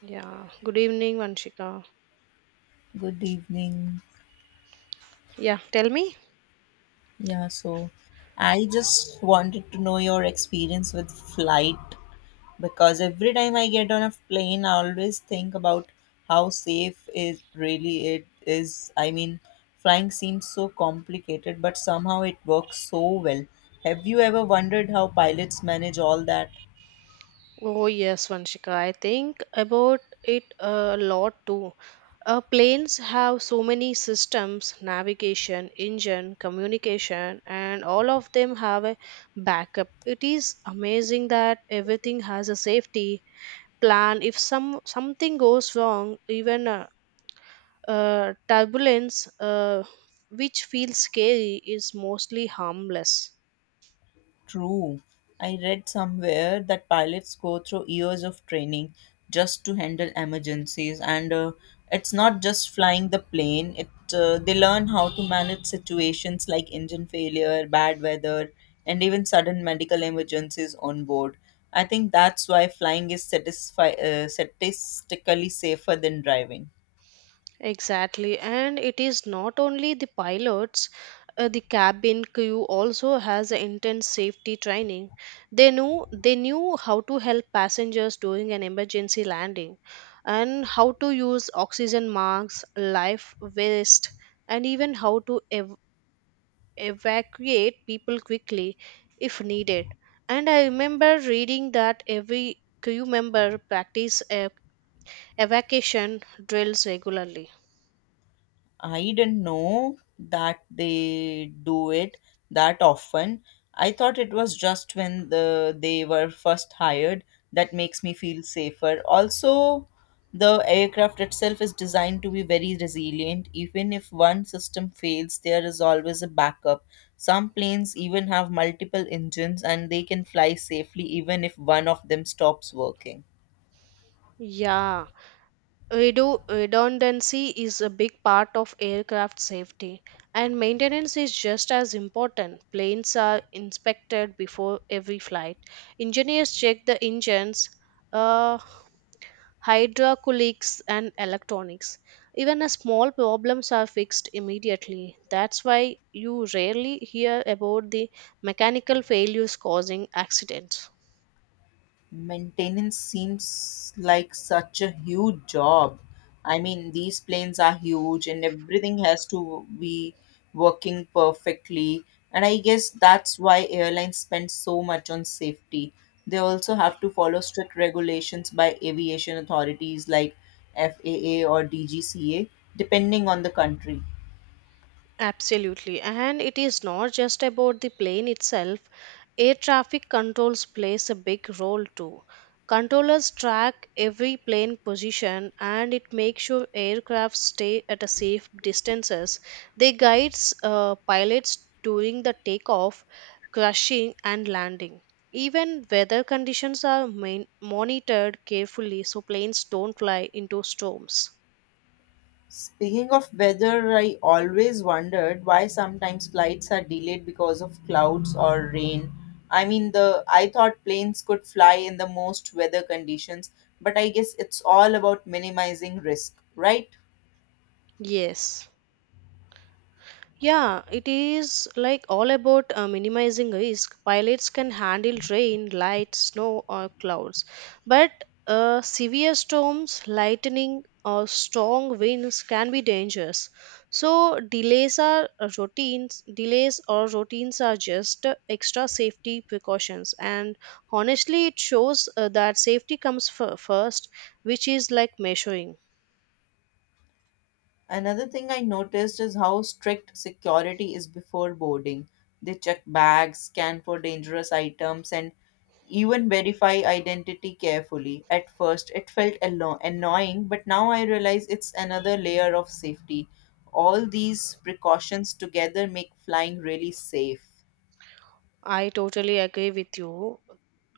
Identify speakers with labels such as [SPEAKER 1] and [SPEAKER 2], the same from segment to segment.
[SPEAKER 1] Yeah, good evening, Vanshika.
[SPEAKER 2] Good evening.
[SPEAKER 1] Yeah, tell me.
[SPEAKER 2] Yeah, so I just wanted to know your experience with flight because every time I get on a plane, I always think about how safe is really it is. I mean, flying seems so complicated, but somehow it works so well. Have you ever wondered how pilots manage all that?
[SPEAKER 1] Oh, yes, Vanshika. I think about it a lot too. Planes have so many systems navigation, engine, communication, and all of them have a backup. It is amazing that everything has a safety plan. If something goes wrong, even turbulence, which feels scary, is mostly harmless.
[SPEAKER 2] True. I read somewhere that pilots go through years of training just to handle emergencies, and it's not just flying the plane. It They learn how to manage situations like engine failure, bad weather, and even sudden medical emergencies on board. I think that's why flying is statistically safer than driving.
[SPEAKER 1] Exactly, and it is not only the pilots, the cabin crew also has a intense safety training. They knew how to help passengers during an emergency landing and how to use oxygen masks, life vest, and even how to evacuate people quickly if needed. And I remember reading that every crew member practice evacuation drills regularly.
[SPEAKER 2] I didn't know that they do it that often. I thought it was just when they were first hired that makes me feel safer. Also, the aircraft itself is designed to be very resilient. Even if one system fails, there is always a backup. Some planes even have multiple engines and they can fly safely even if one of them stops working.
[SPEAKER 1] Yeah. Redundancy is a big part of aircraft safety, and maintenance is just as important. Planes are inspected before every flight. Engineers check the engines, uh, hydraulics, and electronics. Even a small problems are fixed immediately. That's why you rarely hear about the mechanical failures causing accidents.
[SPEAKER 2] Maintenance seems like such a huge job. I mean, these planes are huge and everything has to be working perfectly. And I guess that's why airlines spend so much on safety. They also have to follow strict regulations by aviation authorities like FAA or DGCA, depending on the country.
[SPEAKER 1] Absolutely. And it is not just about the plane itself. Air traffic controls plays a big role too. Controllers track every plane position and it makes sure aircraft stay at a safe distances. They guides pilots during the takeoff, crashing and landing. Even weather conditions are monitored carefully so planes don't fly into storms.
[SPEAKER 2] Speaking of weather, I always wondered why sometimes flights are delayed because of clouds or rain. I mean, the I thought planes could fly in the most weather conditions, but I guess it's all about minimizing risk, right?
[SPEAKER 1] Yes. Yeah, it is like all about minimizing risk. Pilots can handle rain, light, snow, or clouds, but severe storms, lightning, or strong winds can be dangerous. So delays are routines. Delays or routines are just extra safety precautions, and honestly, it shows that safety comes first, which is like measuring.
[SPEAKER 2] Another thing I noticed is how strict security is before boarding. They check bags, scan for dangerous items, and even verify identity carefully. At first, it felt annoying, but now I realize it's another layer of safety. All these precautions together make flying really safe.
[SPEAKER 1] I totally agree with you.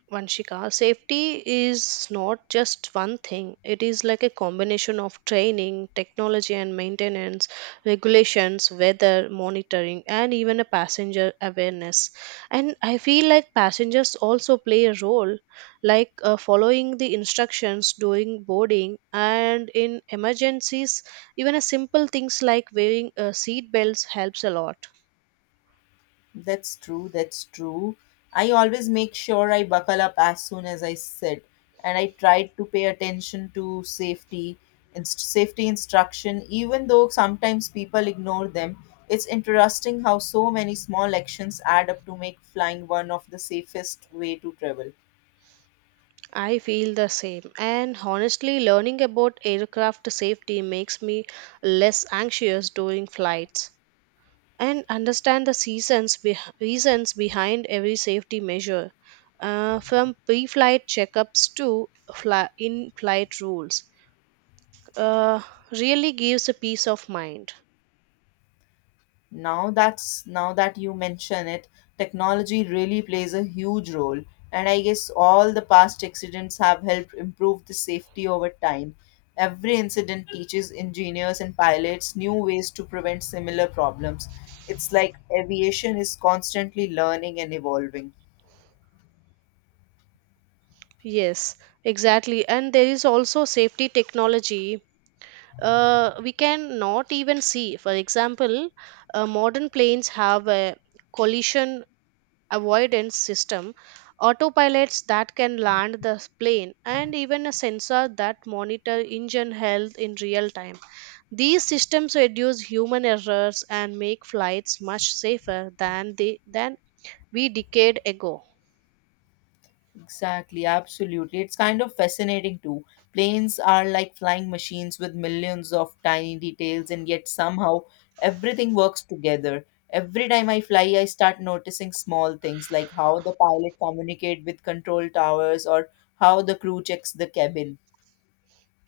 [SPEAKER 1] Vanshika, safety is not just one thing. It is like a combination of training, technology and maintenance, regulations, weather monitoring, and even a passenger awareness. And I feel like passengers also play a role, like following the instructions during boarding and in emergencies. Even a simple things like wearing seat belts helps a lot.
[SPEAKER 2] That's true. That's true. I always make sure I buckle up as soon as I sit, and I try to pay attention to safety and safety instruction, even though sometimes people ignore them. It's interesting how so many small actions add up to make flying one of the safest way to travel.
[SPEAKER 1] I feel the same. And honestly, learning about aircraft safety makes me less anxious during flights and understand the seasons reasons behind every safety measure, from pre-flight checkups to in-flight rules. Uh, Really gives a peace of mind.
[SPEAKER 2] Now that you mention it, technology really plays a huge role, and I guess all the past accidents have helped improve the safety over time. Every incident teaches engineers and pilots new ways to prevent similar problems. It's like aviation is constantly learning and evolving.
[SPEAKER 1] Yes, exactly. And there is also safety technology we can not even see. For example, modern planes have a collision avoidance system, autopilots that can land the plane, and even a sensor that monitor engine health in real time. These systems reduce human errors and make flights much safer than they than we decade ago.
[SPEAKER 2] Exactly, absolutely. It's kind of fascinating too. Planes are like flying machines with millions of tiny details, and yet somehow everything works together. Every time I fly, I start noticing small things like how the pilot communicate with control towers or how the crew checks the cabin.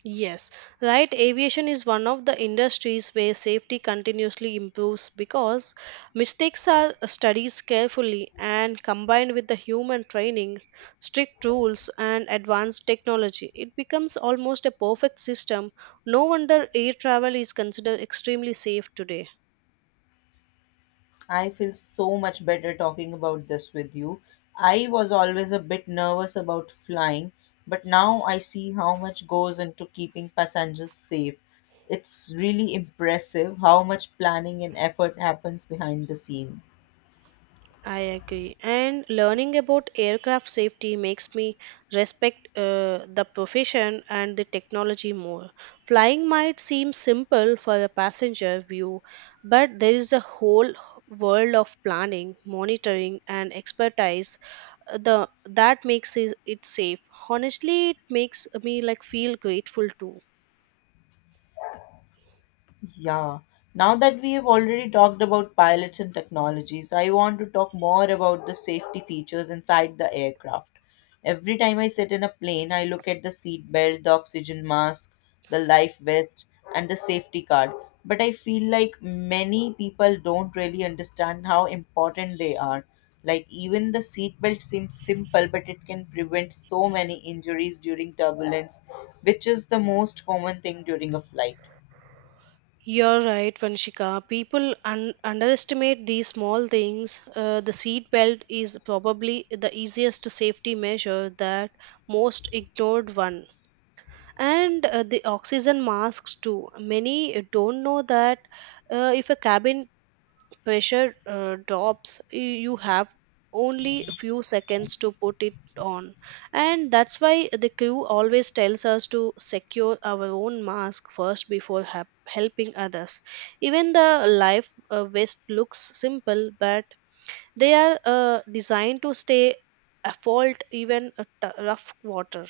[SPEAKER 1] Yes, right. Aviation is one of the industries where safety continuously improves because mistakes are studied carefully and combined with the human training, strict rules, and advanced technology. It becomes almost a perfect system. No wonder air travel is considered extremely safe today.
[SPEAKER 2] I feel so much better talking about this with you. I was always a bit nervous about flying, but now I see how much goes into keeping passengers safe. It's really impressive how much planning and effort happens behind the scenes.
[SPEAKER 1] I agree. And learning about aircraft safety makes me respect the profession and the technology more. Flying might seem simple for a passenger view, but there is a whole world of planning, monitoring, and expertise the that makes it safe. Honestly, it makes me like feel grateful too.
[SPEAKER 2] Yeah. Now that we have already talked about pilots and technologies, I want to talk more about the safety features inside the aircraft. Every time I sit in a plane, I look at the seat belt, the oxygen mask, the life vest, and the safety card. But I feel like many people don't really understand how important they are. Like, even the seat belt seems simple, but it can prevent so many injuries during turbulence, which is the most common thing during a flight.
[SPEAKER 1] You're right, Vanshika. People underestimate these small things. The seat belt is probably the easiest safety measure that most ignored one. And the oxygen masks too. Many don't know that if a cabin pressure drops you have only few seconds to put it on, and that's why the crew always tells us to secure our own mask first before helping others. Even the life vest looks simple, but they are designed to stay afloat even a rough water.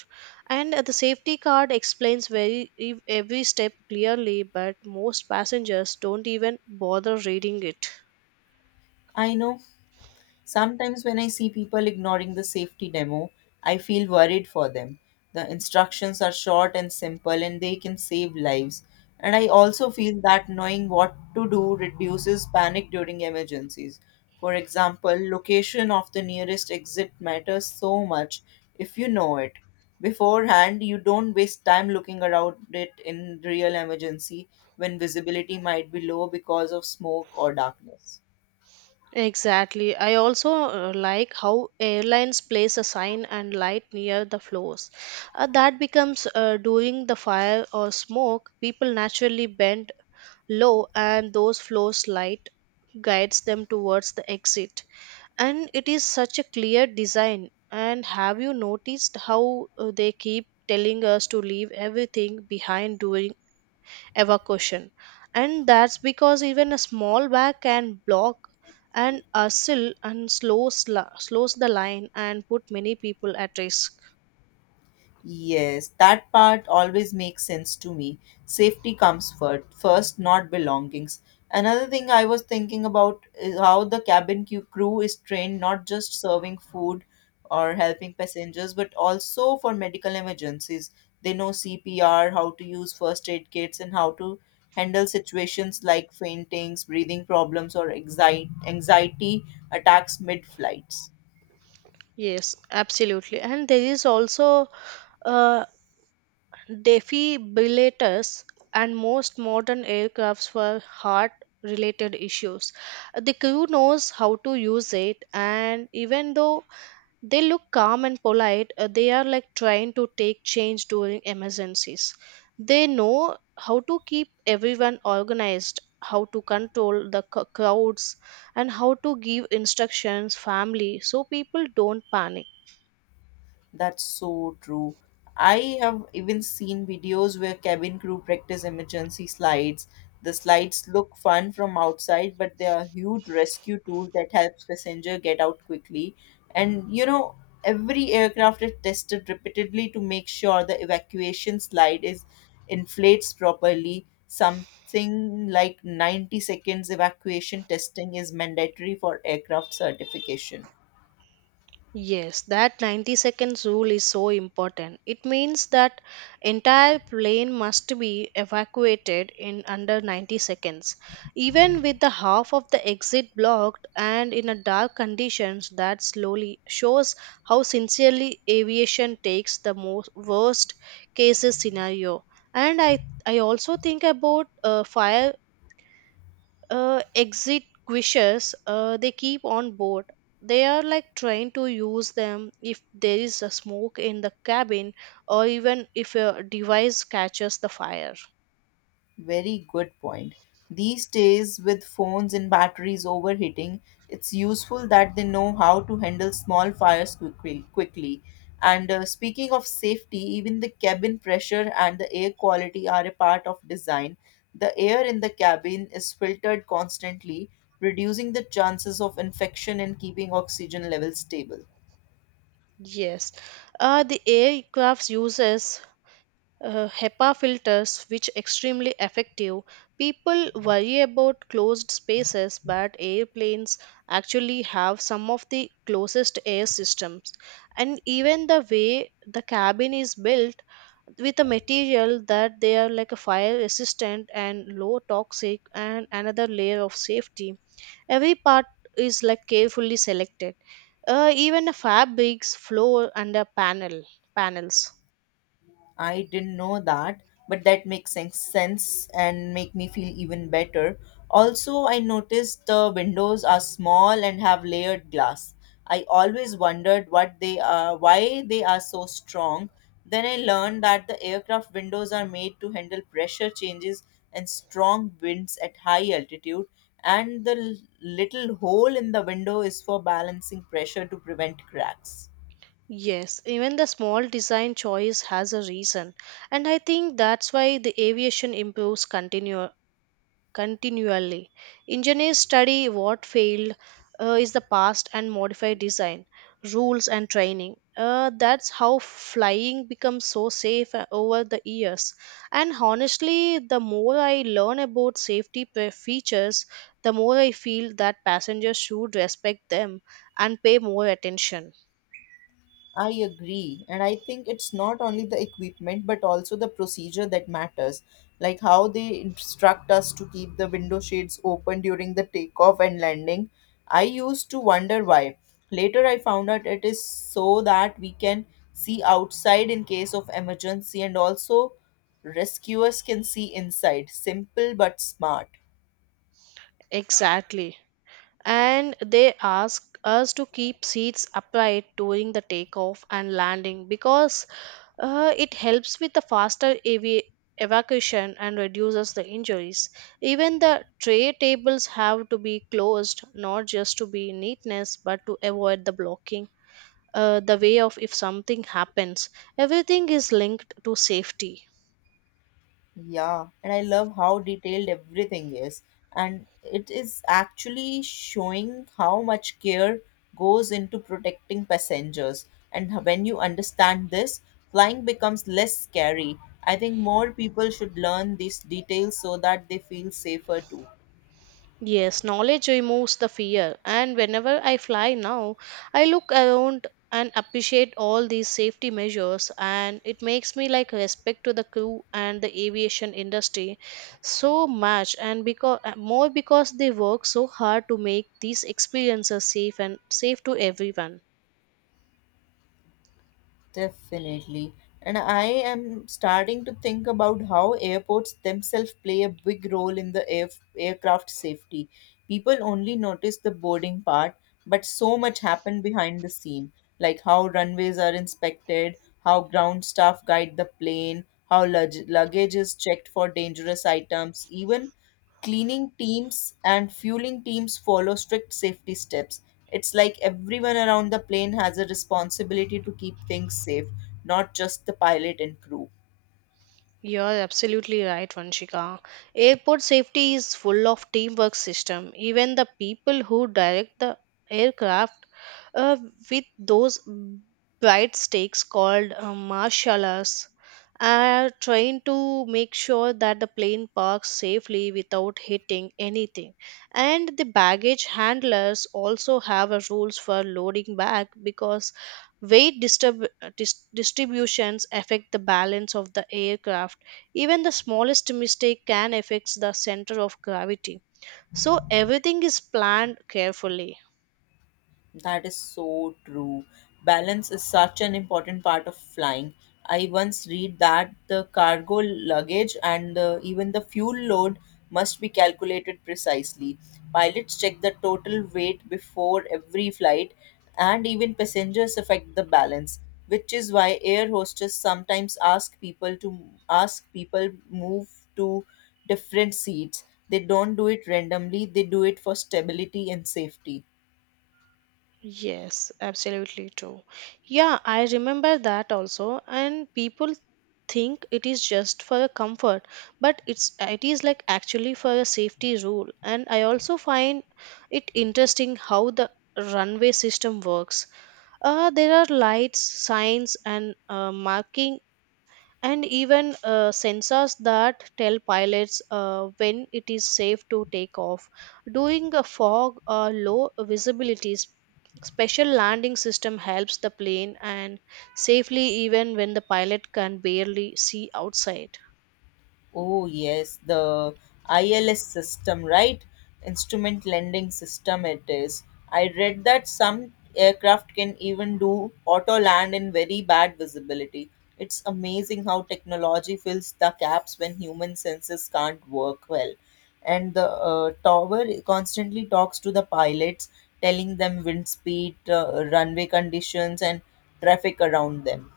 [SPEAKER 1] And the safety card explains very every step clearly, but most passengers don't even bother reading it.
[SPEAKER 2] I know. Sometimes, when I see people ignoring the safety demo, I feel worried for them. The instructions are short and simple and they can save lives. And I also feel that knowing what to do reduces panic during emergencies. For example, location of the nearest exit matters so much if you know it. Beforehand, you don't waste time looking around it in real emergency when visibility might be low because of smoke or darkness.
[SPEAKER 1] Exactly. I also like how airlines place a sign and light near the floors. That becomes during the fire or smoke, people naturally bend low and those floors light guides them towards the exit. And it is such a clear design. And have you noticed how they keep telling us to leave everything behind during evacuation? And that's because even a small bag can block an assail and slows the line and put many people at risk.
[SPEAKER 2] Yes, that part always makes sense to me. Safety comes first, not belongings. Another thing I was thinking about is how the cabin crew is trained not just serving food or helping passengers, but also for medical emergencies. They know CPR, how to use first aid kits, and how to handle situations like faintings, breathing problems, or anxiety attacks mid flights.
[SPEAKER 1] Yes, absolutely. And there is also uh, defibrillators and most modern aircrafts for heart related issues. The crew knows how to use it. And even though they look calm and polite, they are like trying to take change during emergencies. They know how to keep everyone organized, how to control the crowds, and how to give instructions family so people don't panic.
[SPEAKER 2] That's so true. I have even seen videos where cabin crew practice emergency slides. The slides look fun from outside, but they are huge rescue tools that helps passenger get out quickly. And you know, every aircraft is tested repeatedly to make sure the evacuation slide is inflates properly. Something like 90 seconds evacuation testing is mandatory for aircraft certification.
[SPEAKER 1] Yes, that 90 seconds rule is so important. It means that entire plane must be evacuated in under 90 seconds. Even with the half of the exit blocked and in a dark conditions that slowly shows how sincerely aviation takes the most worst cases scenario. And I also think about fire exit wishes they keep on board. They are like trying to use them if there is a smoke in the cabin or even if a device catches the fire.
[SPEAKER 2] Very good point. These days, with phones and batteries overheating, it's useful that they know how to handle small fires quickly. And speaking of safety, even the cabin pressure and the air quality are a part of design. The air in the cabin is filtered constantly, reducing the chances of infection and keeping oxygen levels stable.
[SPEAKER 1] Yes, the aircraft uses HEPA filters, which extremely effective. People worry about closed spaces, but airplanes actually have some of the closest air systems. And even the way the cabin is built with a material that they are like a fire resistant and low toxic and another layer of safety. Every part is like carefully selected. Even the fabrics, floor, and the panels.
[SPEAKER 2] I didn't know that, but that makes sense and make me feel even better. Also, I noticed the windows are small and have layered glass. I always wondered what they are, why they are so strong. Then I learned that the aircraft windows are made to handle pressure changes and strong winds at high altitude, and the little hole in the window is for balancing pressure to prevent cracks.
[SPEAKER 1] Yes, even the small design choice has a reason, and I think that's why the aviation improves continually. Engineers study what failed is the past and modify design, rules, and training. That's how flying becomes so safe over the years. And honestly, the more I learn about safety features, the more I feel that passengers should respect them and pay more attention.
[SPEAKER 2] I agree. And I think it's not only the equipment, but also the procedure that matters. Like how they instruct us to keep the window shades open during the takeoff and landing. I used to wonder why. Later, I found out it is so that we can see outside in case of emergency and also rescuers can see inside. Simple but smart.
[SPEAKER 1] Exactly. And they ask us to keep seats upright during the takeoff and landing because it helps with the faster evacuation and reduces the injuries. Even the tray tables have to be closed, not just to be neatness, but to avoid the blocking the way of if something happens. Everything is linked to safety.
[SPEAKER 2] Yeah, and I love how detailed everything is. And it is actually showing how much care goes into protecting passengers. And when you understand this, flying becomes less scary. I think more people should learn these details so that they feel safer too.
[SPEAKER 1] Yes, knowledge removes the fear. And whenever I fly now, I look around and appreciate all these safety measures, and it makes me like respect to the crew and the aviation industry so much, and because more because they work so hard to make these experiences safe and safe to everyone.
[SPEAKER 2] Definitely. And I am starting to think about how airports themselves play a big role in the aircraft safety. People only notice the boarding part, but so much happened behind the scene, like how runways are inspected, how ground staff guide the plane, how luggage is checked for dangerous items, even cleaning teams and fueling teams follow strict safety steps. It's like everyone around the plane has a responsibility to keep things safe, not just the pilot and crew.
[SPEAKER 1] You're absolutely right, Vanshika. Airport safety is full of teamwork system. Even the people who direct the aircraft uh, with those bright stakes called martial arts are trying to make sure that the plane parks safely without hitting anything. And the baggage handlers also have a rules for loading bag because weight disturb distributions affect the balance of the aircraft. Even the smallest mistake can affect the center of gravity. So everything is planned carefully.
[SPEAKER 2] That is so true. Balance is such an important part of flying. I once read that the cargo luggage and even the fuel load must be calculated precisely. Pilots check the total weight before every flight, and even passengers affect the balance, which is why air hostess sometimes ask people move to different seats. They don't do it randomly, they do it for stability and safety.
[SPEAKER 1] Yes, absolutely true. Yeah, I remember that also. And people think it is just for a comfort, but it is like actually for a safety rule. And I also find it interesting how the runway system works. There are lights, signs, and marking and even sensors that tell pilots when it is safe to take off. During a fog or low visibility, special landing system helps the plane and safely even when the pilot can barely see outside.
[SPEAKER 2] Oh, yes, the ILS system, right? Instrument lending system, it is. I read that some aircraft can even do auto land in very bad visibility. It's amazing how technology fills the gaps when human senses can't work well. And the tower constantly talks to the pilots, telling them wind speed, runway conditions, and traffic around them.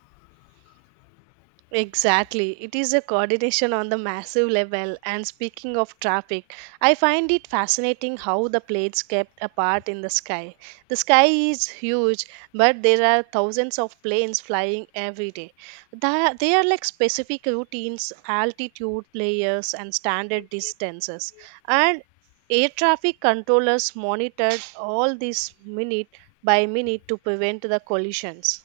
[SPEAKER 1] Exactly. It is a coordination on the massive level. And speaking of traffic, I find it fascinating how the plates kept apart in the sky. The sky is huge, but there are thousands of planes flying every day. They are like specific routines, altitude layers, and standard distances. And air traffic controllers monitored all this minute by minute to prevent the collisions.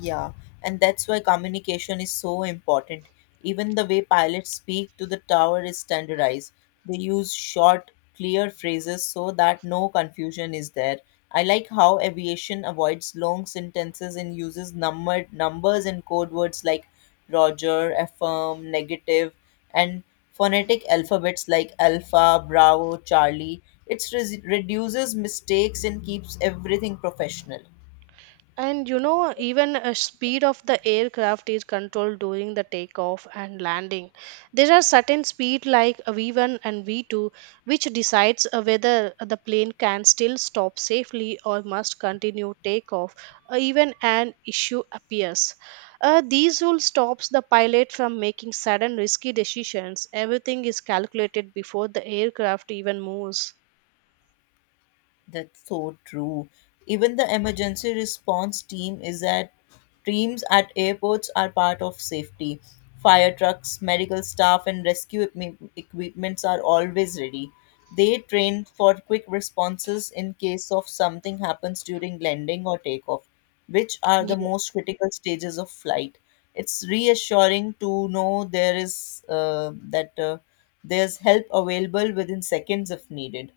[SPEAKER 2] Yeah, and that's why communication is so important. Even the way pilots speak to the tower is standardized. They use short, clear phrases so that no confusion is there. I like how aviation avoids long sentences and uses numbered numbers and code words like Roger, affirm, negative, and phonetic alphabets like Alpha, Bravo, Charlie. It reduces mistakes and keeps everything professional.
[SPEAKER 1] And you know, even a speed of the aircraft is controlled during the takeoff and landing. There are certain speed like a V1 and V2, which decides whether the plane can still stop safely or must continue takeoff even an issue appears. These rules stops the pilot from making sudden risky decisions. Everything is calculated before the aircraft even moves.
[SPEAKER 2] That's so true. Even the emergency response team is at teams at airports are part of safety. Fire trucks, medical staff, and rescue equipments are always ready. They train for quick responses in case of something happens during landing or takeoff, which are the most critical stages of flight. It's reassuring to know there is that there's help available within seconds if needed.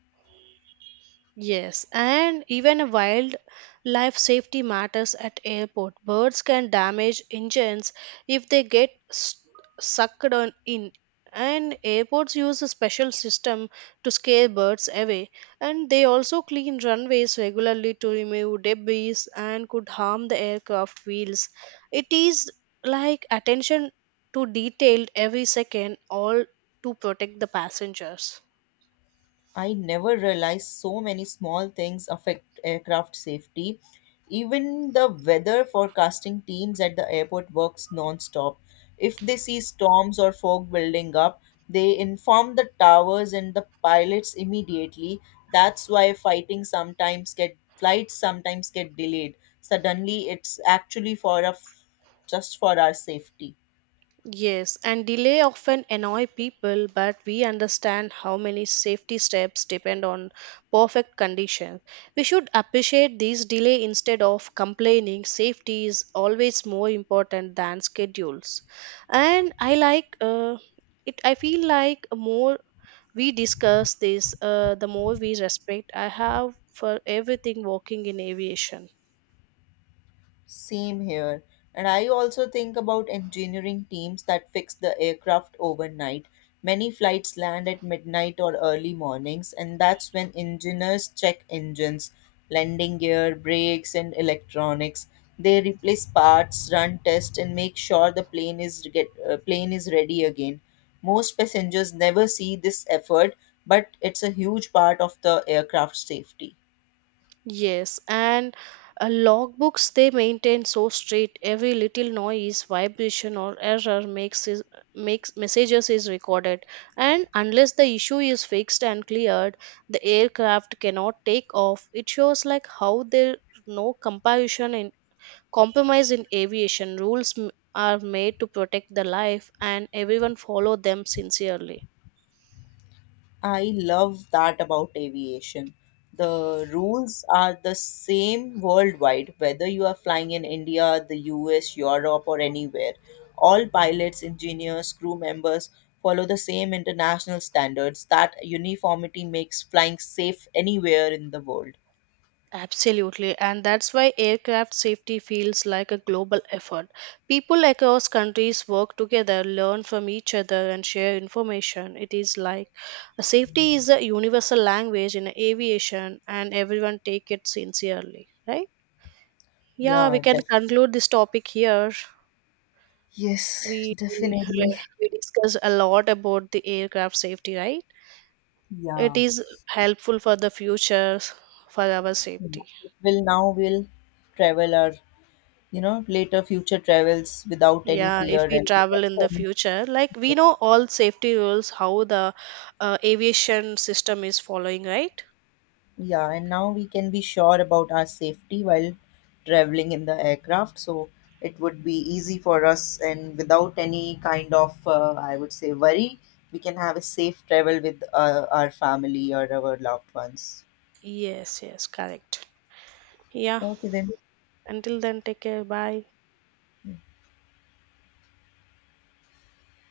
[SPEAKER 1] Yes, and even wildlife safety matters at airport. Birds can damage engines if they get sucked on in, and airports use a special system to scare birds away. And they also clean runways regularly to remove debris and could harm the aircraft wheels. It is like attention to detail every second, all to protect the passengers.
[SPEAKER 2] I never realized so many small things affect aircraft safety. Even the weather forecasting teams at the airport works non-stop. If they see storms or fog building up, they inform the towers and the pilots immediately. That's why fighting sometimes get flights sometimes get delayed. Suddenly it's actually for a just for our safety.
[SPEAKER 1] Yes, and delay often annoy people, but we understand how many safety steps depend on perfect conditions. We should appreciate these delay instead of complaining. Safety is always more important than schedules. And I like it. I feel like more we discuss this, the more we respect I have for everything working in aviation.
[SPEAKER 2] Same here. And I also think about engineering teams that fix the aircraft overnight. Many flights land at midnight or early mornings, and that's when engineers check engines, landing gear, brakes, and electronics. They replace parts, run tests, and make sure the plane is ready again. Most passengers never see this effort, but it's a huge part of the aircraft safety.
[SPEAKER 1] Yes, and logbooks they maintain so strict. Every little noise, vibration, or error makes messages is recorded. And unless the issue is fixed and cleared, the aircraft cannot take off. It shows like how there no comparison in compromise in aviation are made to protect the life, and everyone follow them sincerely.
[SPEAKER 2] I love that about aviation. The rules are the same worldwide, whether you are flying in India, the US, Europe, or anywhere. All pilots, engineers, crew members follow the same international standards. That uniformity makes flying safe anywhere in the world.
[SPEAKER 1] Absolutely, and that's why aircraft safety feels like a global effort. People across countries work together, learn from each other, and share information. It is like a safety is a universal language in aviation, and everyone take it sincerely, right? Yeah,
[SPEAKER 2] Yeah,
[SPEAKER 1] we can
[SPEAKER 2] definitely.
[SPEAKER 1] conclude this topic here.
[SPEAKER 2] Yes,
[SPEAKER 1] We we
[SPEAKER 2] definitely.
[SPEAKER 1] we discussed a lot about the aircraft safety, right? It
[SPEAKER 2] Yeah.
[SPEAKER 1] is helpful for the future for our safety.
[SPEAKER 2] Will travel our, you know, later future travels without any
[SPEAKER 1] Yeah,
[SPEAKER 2] fear
[SPEAKER 1] if we
[SPEAKER 2] and
[SPEAKER 1] travel in
[SPEAKER 2] without
[SPEAKER 1] the
[SPEAKER 2] any.
[SPEAKER 1] future, like we know all safety rules, how the aviation system is following, right?
[SPEAKER 2] Yeah, and now we can be sure about our safety while traveling in the aircraft. So it would be easy for us, and without any kind of, I would say, worry, we can have a safe travel with our family or our loved ones.
[SPEAKER 1] Yes, yes, correct. Yeah,
[SPEAKER 2] Okay, then.
[SPEAKER 1] until then, take care. Bye.